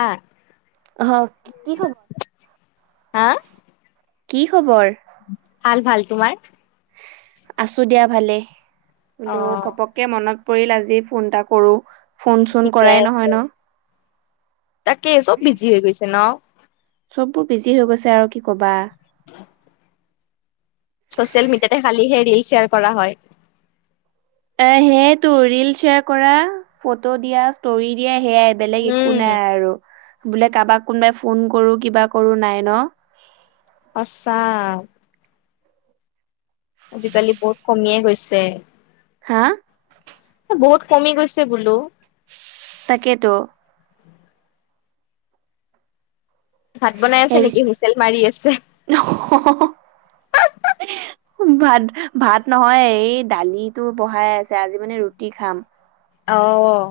হা অহ কি খবৰ? হা! কি খবৰ? ভাল, ভাল তোমাৰ? আছো দিয়া ভালে। অ বোলো ঘপককে মনত পৰিল আজি, ফোন এটা কৰোঁ, ফোন চোন ঠিকে কৰাই আছে নহয় ন'। তাকে চব বিজি হৈ গৈছে ন'? চববোৰ বিজি হৈ গৈছে আৰু কি কবা। চচিয়েল মিডিয়াতে খালিহে ৰীল শ্বেয়াৰ কৰা হয়। এ, সেইটো ৰীল শ্বেয়াৰ কৰা, ফটো দিয়া, ষ্টৰি দিয়া। সেইয়াই বেলেগ একো উম নাই আৰু। বোলে, কাৰোবাক কোনোবাই ফোন কৰোঁ, কিবা কৰোঁ নাই ন'। আচ্ছা! আজিকালি বহুত কমিয়ে গৈছে। হা! বহুত কমি গৈছে বোলো। তাকেতো। ভাত বনাই আছে হেৰি নেকি হুইচেল মাৰি আছে [unintelligible] ভাত, ভাত নহয়। এই দালিতো বহাই আছে। আজি মানে, ৰুটি খাম। অ'!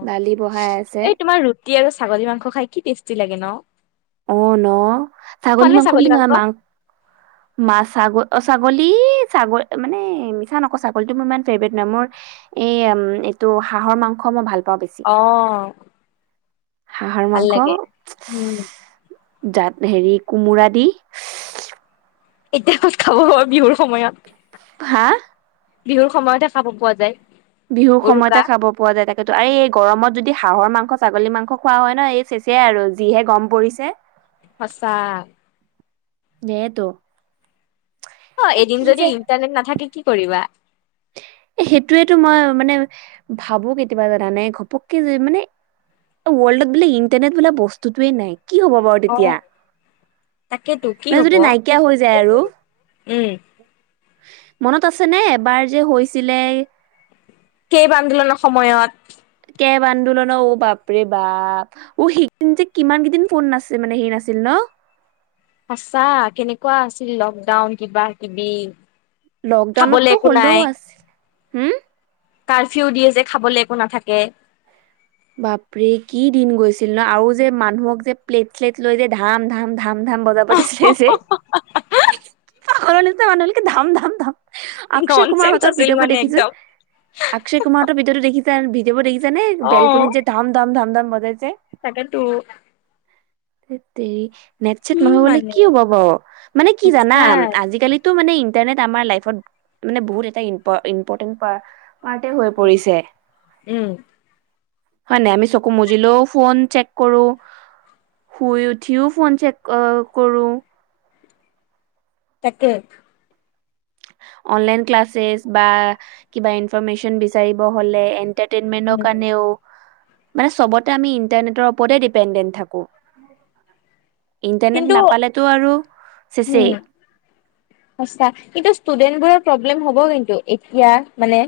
দালি বহাই আছে এই তোমাৰ ৰুটি আৰু ছাগলী মাংস খায় কি টেষ্টি লাগে ন'। অ'! ন', ছাগলী মাংস বুলি নহয়, মাংস মা ছাগ অ'! ছাগলী, ছাগলী মানে, মিছা নকৌ। ছাগলীটো মোৰ ইমান ফেভৰেট নহয়। মোৰ এই এইটো হাঁহৰ মাংস মই ভাল পাওঁ বেছি অ'! হাঁহৰ ভাল মাংস লাগে। উম! জাত হেৰি, কোমোৰা দি। এতিয়া [unintelligible] খাব বিহুৰ সময়ত। হা! বিহুৰ সময়তে খাব পোৱা যায়। বিহুৰ উৰুকা সময়তে খাব পোৱা যায়। তাকেতো আৰু এই গৰমত যদি হাঁহৰ মাংস, ছাগলী মাংস, খোৱা হয় ন'। এই চেচেআই আৰু যিহে গৰম পৰিছে। হচা [unintelligible] দে এইটো? অ'! এদিন যদি ইণ্টাৰনেট নাথাকে, কি কৰিবা? এ, সেইটৱেতো মই মানে, ভাবোঁ কেতিয়াবা জানানে। ঘপককে‌ যে মানে ৱৰ্ল্ডত বোলে ইন্টাৰনেট বো বস্তুটোৱে নাই কি হ'ব বাৰু অ তেতিয়া তাকেতো কি [unintelligible] মানে হ'ব? যদি নাইকিয়া হৈ যায় আৰু। উম, মনত আছেনে এবাৰ যে হৈছিলে। কেইব আন্দোলনৰ সময়ত। কেব আন্দোলন অঁ বাপৰে বাপ। অঁ সেই দিন যে কিমান কেইদিন ফোন নাছে মানে হেই নাছিল ন? [inaudible] আছা কেনেকুৱা আছিল লকডাউন কিবা কিবি খাবলে লকডাউনতটো একো হ'লেও নাই আছিল হম কাৰফিউ দিয়ে যে খাবলৈ একো নাথাকে বাপৰে কি দিন গৈছিল ন আৰু যে মানুহক যে প্লেট চ্লেট লৈ যে ধাম ধাম ধ ধাম ধাম বজাব দি চাই যে পৰ নিচনা মানুহলৈকে ধাম ধাম ধাম অক্ষয় নন কুমাৰ চেন্স হঁতৰ আছিল ভিডিঅ' মানে দেখিছো একদম। অক্ষয় কুাৰঁতৰ ভিঅ' দেখিছে ভিঅ বো দেখিছো জানে বেলকনি যে ধাম ধাম ধাম ধাম বজাইছে তাক তো সেইট তেৰি নেট চেট নহ'বলে মানে কি হ'ব ব মানে কি জানা সঁচাই আজিকালিতটো মানে তেনে আমাৰ লাইফত মানে বহুত এটা ইম্পৰ্টেণ্ট মাতে হৈ উম, পৰিছে উম, হয় নাই আমি চকু মুজিলোও ফোন চেক কৰো শুই উঠিও ফোন চেক কৰো তাকে অনলাইন কালচ বা কিবা ইনফন বিচ হ ইন্টাৰনেটত উম, কাৰণ মানে চবতে আমি ইন্টাৰনেটৰ ওপৰতে ডিপেণ্ডেণ্ট থাকো। ইন্টাৰনেট কিন্তু নাপালেতো আৰু উম, চেছেই। ষ্টুডেন্টবোৰৰ প্ৰব্লেম হ'ব কিন্তু এতিয়া মানে।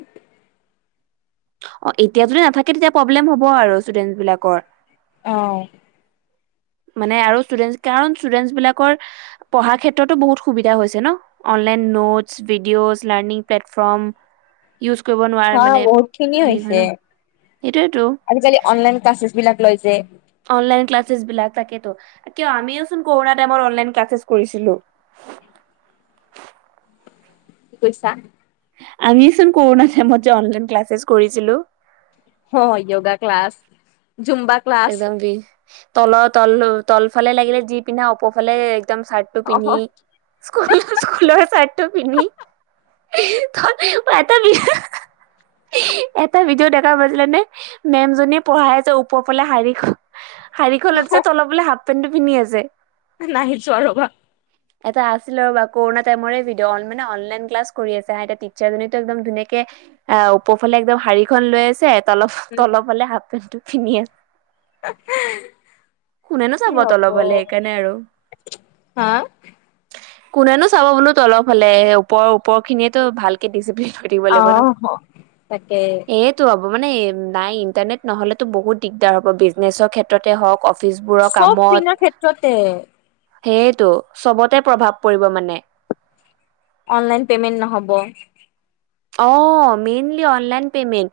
অঁ এতিয়া যদি নাথাকে তেতিয়া প্ৰব্লেম হ'ব আৰু ষ্টুডেন্ট বিলাকৰ। অঁ। মানে আৰু ষ্টুডেন্ট কাৰ ষ্টুডেন্টছ বিলাকৰ পঢ়াৰ ক্ষেত্ৰতো বহুত সুবিধা হৈছে ন। Online notes videos learning platform. Use কৰিব নোৱাৰ হা মানে বহুত খিনি হেৰি হয় হৈছে। ন। সেইটোয়েতো আজিকালি অনলাইন ক্লাছেছ বিলাক লৈছে। অনলাইন ক্লাছ বিলাক তাকে। কিয় আমিওচোন কৰা টাইম অনলাইন ক্লাছ কৰিছিলো। [unintelligible] কি কৈছা? আমিচোন কৰোণা টাইমত যে অনলাইন ক্লাছেছ কৰিছিলো। অঁ য়গা ক্লাছ। জুম্বা ক্লাছ একদম বি তল তল তলফালে লাগিলে যি পিন্ধা অপৰফালে একদম চাৰ্টো অ পিন্ধি স্কুলৰ স্কুল চাৰ্টো পিন্ধি। তই হাঁ হাঁ [unintelligible] এটা ভিডিঅ' দেখা মাজিলে নে মেম জনীয়ে পঢ়াই আছে ওপৰ ফালে শাৰী শাৰীখনত যে তলৰ ফালে হাফ পেন্ট টো পিন্ধি আছে নাই চোৱা ৰবা। এটা আছিলে ৰবা কৰোনা টাইমৰে ভিডিঅ, মানে অনলাইন ক্লাছ কৰি আছে এ টিচাৰ জনী টো একদম ধুনীয়াকে ওপৰফালে একদম শাৰী খন লৈ আছে তল উম তলপ হালে হাফ পেণ্টটো পিন্ধি আছে। কোনেনো চাব তল ফালে সেইকাৰণে আৰু। হাঁ? কোনেনো চাব বোলো তলৰ ফালে ওপৰৰ ওপৰ খিনিয়ে তো ভালকে দি থৈ দিব লাগিব অহ তাকে নহ এই টো মানে নাই ইণ্টাৰনেট নহ'লেতো বহুত দিগদাৰ হ'ব বিজনেছৰ ক্ষেত্ৰতে হওঁক। অফিচবোৰৰ চব কামত। পিনৰ ক্ষেত্ৰতে সেইটো চবতে প্ৰভাৱ পৰিব মানে। অনলাইন পেমেণ্ট নহব। অ মেইনলি অনলাইন পেমেন্ট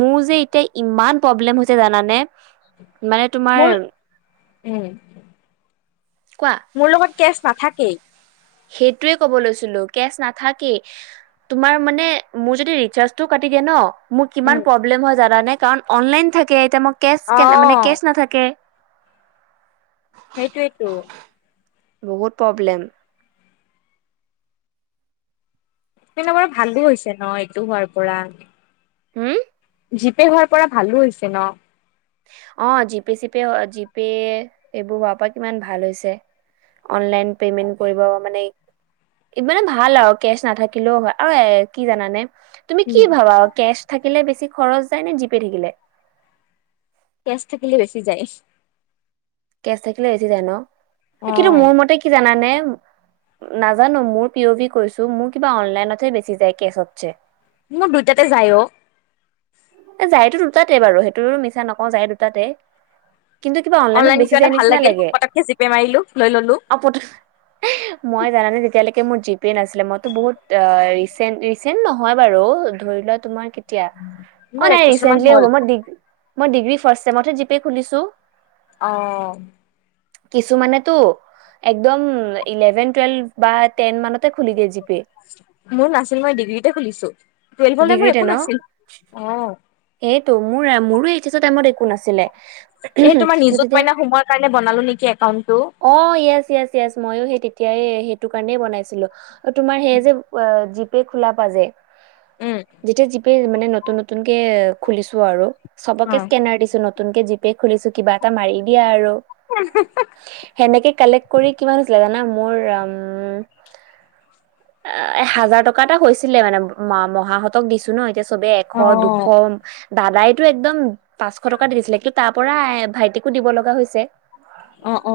মোৰ যে এতিয়া ইমান প্ৰব্লেম হৈছে জানানে। মানে তোমাৰ মোৰ উম। কোৱা মোৰ লগত কেচ নাথাকেই। সেইটোয়ে কব লৈছিলো কেচ নাথাকেই। তোমাৰ মানে মোৰ যদি ৰিচাৰ্জটো কাটি তিকে ন। মোৰ কিমান উম প্ৰব্লেম হয় জানানে, কাৰণ অনলাইন থাকে এতিয়া কেচ অ এতিয়া কেচ নাথাকে। সেইটোৱেই তো। বহুত প্ৰব্লেম। ন বাৰু ভালো হৈছে ন এইটো হোৱাৰ পৰা। হম? জিপে হোৱাৰ পৰা ভালো হৈছে ন? অ জিপে চিপে জিপে এইবোৰ হোৱাৰ পৰা কিমান ভাল হৈছে। অনলাইন পেমেন্ট কৰিব মানে। মানে ভাল আৰু কেচ নাথাকিলেওঁ হয়। আৰু এ কি জানানে? তুমি উম কি ভাবা কেচ থাকিলে বেছি খৰচ যায় নে জিপে থাকিলে? কেচ থাকিলে বেছি যায়। কেচ থাকিলে বেছি জাই ন, অ কিন্তু মোৰ মতে কি জানানে। নাজানো মোৰ পিয়ভি কৈছোঁ মোৰ কিবা অনলাইনতহে বেছি যায় কেচতছে। মু দুইটাতে যাই অ। যাইতো দুটাতে বাৰু সেইটো মিছা নকওঁ যাই দুটাতে। কিন্তু কিবা অনলাইনত অনলাইন বেছি কিবা এটা যায় ভাল নিচিনা লাগিল লাগে পতককে জিপে মাৰিলো লৈ ললো অপ। মই জানানে যেতিয়ালৈকে। মোৰ জিপে নাছিলে মই বহুত এ ৰিচেন্ট ৰিচেণ্ট নহয় বাৰু ধৰি লোৱা তোমাৰ। এতিয়া অ মোৰ এক নহয় বছৰ মান ৰিচেন্টলি হ'ল হ'ব মই মই ডিগ্ৰী ফাৰ্ষ্ট ছেমত হে জিপে খুলিছোঁ অ। কিছুমানেতো একদম ইলেভেন টুৱেলভ বা টেন মানত। মোৰ নাছিল মই ডিগ্ৰীতে খুলিছোঁ। টুএলভ লৈ মোৰ একো নাছিল অ। [unintelligible] এইটো মোৰ মোৰো এইটো টাইমত একো নাছিলে। এই তোমাৰ নিজুত তেতিয়া মইনা সমোয়ৰ কাৰণে বনালো নেকি একাউন্ট টো। অ য়েছ য়েছ য়েছ মইয়ো সেইটো। তেতিয়াই সেইটো কাৰণ বনাইছিলোঁ তোমাৰ সেইয়ে যে জিপে খোলাৰ পৰা যে। উম যেতিয়া জি পে মানে নতুন নতুনকে খুলিছোঁ আৰু। অ চবকে স্কেনাৰ দিছোঁ নতুনকে জিপে খুলিছোঁ কিবা এটা মাৰি দিয়া আৰু। সেনেকে কালেক্ট কৰি কিমান হৈছিলে জানা। মোৰ উম। এ হাজাৰ টকা এটা হৈছিলে মানে মা মহাহঁতক দিছোঁ ন। চবে অ এশ দুশ। দাদাইতো একদম পাঁচশ টকা দি দিছিলে কিন্তু তাৰ পৰা ভাইটিকো দিব লগা হৈছে। অ অ।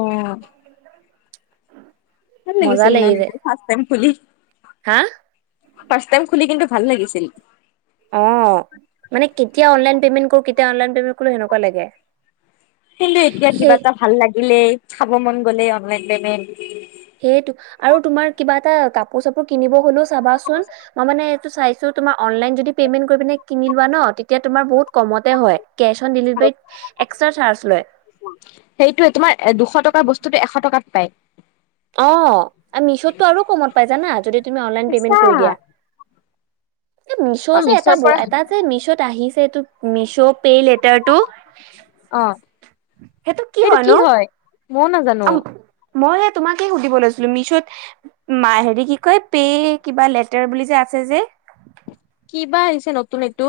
ভাল মজা লাগিছিল লাগি যায় ফাৰ্ষ্ট টাইম খুলি। হা। ফাৰ্ষ্ট টাইম খুলি কিন্তু ভাল লাগিছিল। অ মানে কেতিয়া অনলাইন পেমেন্ট কৰো কেতিয়া অনলাইন পেমেণ্ট কৰোঁ সেনেকুৱা লাগে। কিন্তু এতিয়া কিবা সেই এটা ভাল লাগিলে খাব মন গলে অনলাইন পেমেন্ট। সেইটো আৰু তোমাৰ কিবা এটা কাপোৰ চাপোৰ কিনিব হলেও চাবাচোন মই মানে চো তুমাৰ অনলাইন যদি পেমেন্ন কৰিপিনি কিনি লোৱা ন তেতিয়া তুমাৰ বহুত কমতে হয় কেচ অন ডেলিভাৰীত এক্সট্ৰা চাৰ্জ লয় সেইটোয়ে তোমাৰ এ দুশ টকাৰ বস্তুতো এশ টকাত পায় অ মিছটো আৰু কমত পাই যানা যদি তুমি অনলাইন সঁচা পেমেন্ট কৰি দিয়া। এই মিছ' অ যে এটা মিছৰ পৰা এটা যে মিছ'ত আহিছে এইটো মিছ' পে লেটাৰটো অ সেইটো কি হয়নো [unintelligible] মই নাজানো মই তোমাকে সুধিব লৈছিলো মিছত হেৰি কি কয় পে কিবা লেটাৰ বুলি যে আছে যে কিবা আহিছে নতুন এইটো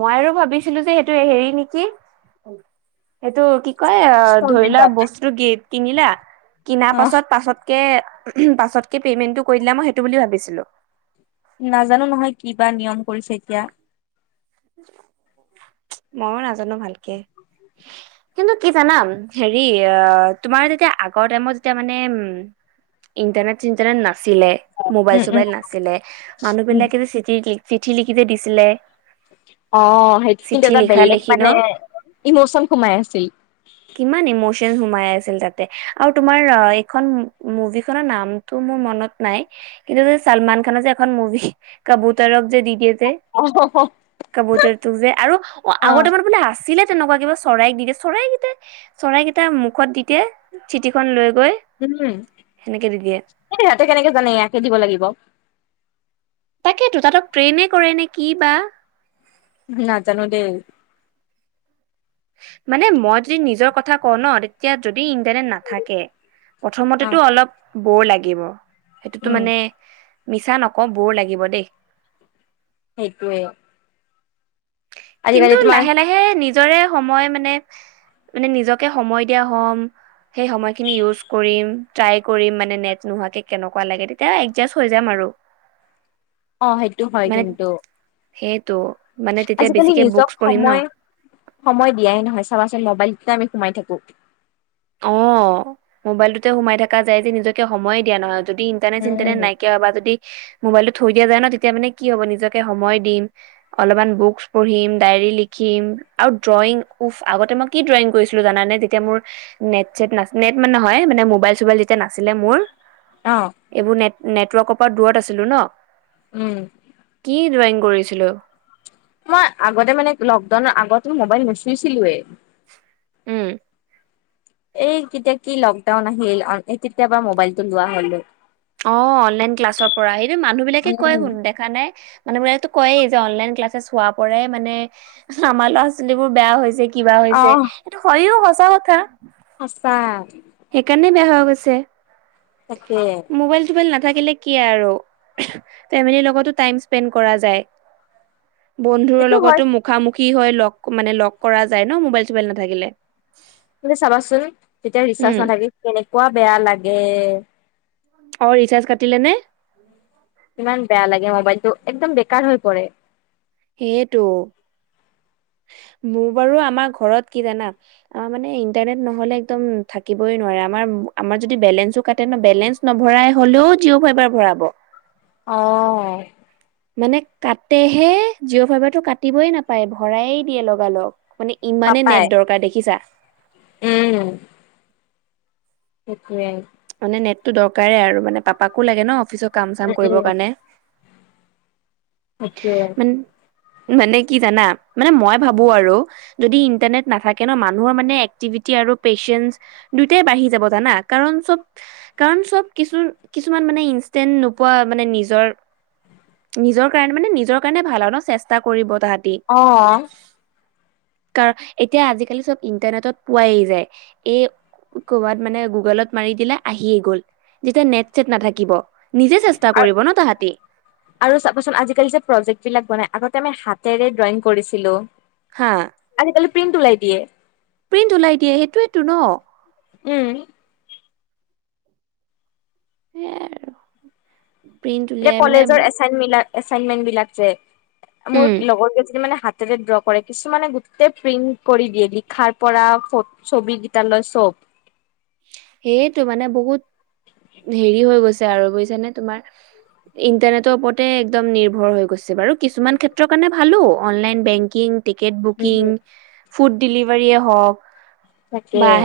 মই আৰু ভাবিছিলো যে সেইটো হেৰি নেকি সেইটো কি কয় ধৰি লোৱা ইনষ্টলমেন্টত বস্তু কিনিলা অ কনাৰ পাছত পাছতকে পাছতকে পেমেন্টটো কৰি দিলা মই সেইটো বুলি ভাবিছিলো নাজানো নহয় কি বা নিয়ম কৰিছে এতিয়া ময়ো নাজানো ভালকে কিন্তু কি জানাম হেৰি আহ তোমাৰ যেতিয়া আগৰ টাইমত যেতিয়া মানে উম ইণ্টাৰনেট চিণ্টাৰনেট নাছিলে মোবাইল উম উম চবাইল নাছিলে মানুহ উম বিলাকে চিঠিত চিঠি লিখি যে দিছিলে অ সেইটো কিন্তু চিঠি এটা লিখা বেলেগ লিখি ন মানে ইমৌচন কোমাই আছিল কিমান ইম'চন সোমাই তাতে আৰু তোমাৰ আ এইখন মুভি খন নামটো মোৰ মনত নাই কিন্তু ছালমান খানৰ যে এখন মুভি কাবুতাৰক যে দি দিয়ে অ কাপোতাৰ টো যে আৰু অ আগতে মান বোলে আছে ছিলে তেনেকুৱা কিবা চৰাইক দিয়ে চৰাইকেইট চৰাইকেইটা মুখত দিয়ে চিঠি খখন মখুত লৈ গৈ উম সেনেকে দি দিয়ে এই ইহতে কেনেকে জানে ইয়াকে দিব লাগিব তাকেটো তাতক প্ৰট্ৰেইনে কৰে নে কি বা উম নাজানো দেই মানে মই যদি নিজৰ কথা কওঁ ন তেতিয়া যদি ইণ্টাৰনেট নাথাকে অ প্ৰথমতেতো অলপ বৰ লাগিব সেইটোতো উম মানে মিছা নকওঁ বোৰ লাগিব দেই সেইটোৱে কিন্তু লাহে লাহে নিজৰে সময় মানে মানে নিজকে সময় দিয়া হ'ম সেই সময় খিনি ইউশ কৰিম থ্ৰাই কৰিম মানে নেত নোহোৱাকে তেতিয়া একজাসহয় যাম আৰু [inaudible] অ সেইটো হয় মানে কিন্তু সেইটো মানে তেতিয়া বেছি আজিকালি নিজক সময় সময় দিয়াই নহয় চাবা চোন মবাইলটো আমি সোমাই থাকো অ মোবাইলটোতে সোমাই থকা যায় যে নিজকে সময়ে দিয়া নহয়। যদি ইণ্টাৰনেট চিন্তৰ্নেট উম নাইকীয়া হয় বা যদি [unintelligible] মবাইল থৈ দিয়া যায় ন তেতিয়া মানে কি হ'ব নিজে সময় দিম অলপমান বুকচ পঢ়িম ডা ৰি লিখিম আৰু ড্ৰইগ উফ আগতে মই কি ড্ৰইগ কৰিছিলো জানানে তেতিয়া মোৰ নেট চেট ন নেট মানে নহয় মানে মোবাইল চোবাইল যেতিয়া নাছিলে মোৰ অ এইবোৰ নেট নেটৱৰ্কৰ পৰা দূৰত আছিলো ন উম কি ড্ৰয়িং কৰিছিলো মই আগতে মানে লকডাউনৰ আগত মোবাইল নুচুইছিলোৱে উম এই কেতিয়া কি লকডাউন আহিল কেতিয়াবা মবাইলটো লোৱা হলো অ অনলাইন ক্লাছৰ পৰা সটো মানুহ বিলাকে কয় উম, শুন দেখা নাই মানুহ বিলাকো কয়েই অন লাইন ক্লাছ হোৱা পৰাই মানে আমাৰ ল'ৰা ছোৱালী বোৰ বেয়া হৈছে কিবা হৈছে এইটো হয়ও সঁচা কথা আচ্ছা সেইকাৰণে বেয়া হৈ গৈছে তাকে মোবাইল চোবাইল ন আৰু লগত টাই স্পে কৰা বন্ধুৰ সেইটো হয় লগতো মুখামুখি হয় লগ মানে লগ কৰা যায় ন মোবাইল চোবাইল নাথাকিলে কিন্ত চাবাচোন তেতিয়া ৰিচাৰ উম নথাকে কেনেকুৱা বেয়া লাগে অ ৰিচাৰ্জ কাটিলে নে ইমান বেয়া লাগে মোবাইলটো একদম বেকাৰ হৈ পৰে সেইটো হয় মোৰ বাৰু আমাৰ ঘৰত কি জানা আমাৰ মানে ইন্টাৰনেট নহলে একদম থাকিবই নোৱাৰে আমাৰ আমাৰ যদি বেলেঞ্চো কাটে ন বেলেঞ্চ ন ভৰাই হলেও জিঅ' ফাইবাৰ ভৰাব অ মানে কাটেহে জিঅ' ফাইবাৰটো কাটিবই নাপায় ভৰাইয়ে দিয়ে লগালগ মানে ইমানে পাপাই নেট দৰকাৰ দেখিছা উম সেইটোৱে মানে নেটটো দৰকাৰে আৰু মানে পাপাকো লাগে ন অফিচত কাম চাম উম, কৰিবৰ কাৰণে অকে মানে মানে কি জানা মানে মই ভাবো আৰু যদি ইণ্টাৰনেট নাথাকে ন মানুহৰ মানে এক্টিভিটি আৰু পেচেঞ্চ দুইটাই বাঢ়ি যাব জানা কাৰণ কাৰণ চব কিছু কিছুমান মানে ইনন্ট নোপোৱা মানে নিজৰ নিজৰ কাৰণে মানে নিজৰ কাৰণে ভাল আৰু ন চেষ্টা কৰিব। তাহাঁতি অ কাৰ এতিয়া আজিকালি চব ইণ্টাৰনেটত পোৱাই যায় এই কৰ'বাত মানে গুগলত মাৰি দিলে আহিয়ে গ'ল যেতিয়া নেট চেট নাথাকিব নিজে চেষ্টা আৰু কৰিব ন তাহাঁতি প্ৰজেক বিলাক বনাই আগতে আমি হাতেৰে ড্ৰয়িং কৰিছিলো হা প্ৰিণ্ট ওলাই দিয়ে। প্ৰিন্ট ওলাই দিয়ে সেইটোৱেতো ন উম সেই আৰু প্ৰিন্ট এ উলিয়াই মানে কলেজৰ এছাইন এছাইনমেণ্ট বিলাক যে উম মোৰ লগৰ কেইজনী মান তে ড্ৰ কৰে কিছুমানে গোটেই প্ৰিন্ট কৰি দিয়ে লিখাৰ পৰা ছবি কেইটা লয় চব সেইটো মানে বহুত হেৰি হৈ গৈছে আৰু বুজছানে তোমাৰ ইণ্টাৰনেটৰ ওপৰতে একদম নিৰ্ভৰ হৈ গৈছে বাৰু কিছুমান ক্ষেত্ৰৰ কাৰণে ভালো অনলাইন বেংকিং টিকেট উম। বুকিং ফুড ডেলিভাৰ হওক বা তাকে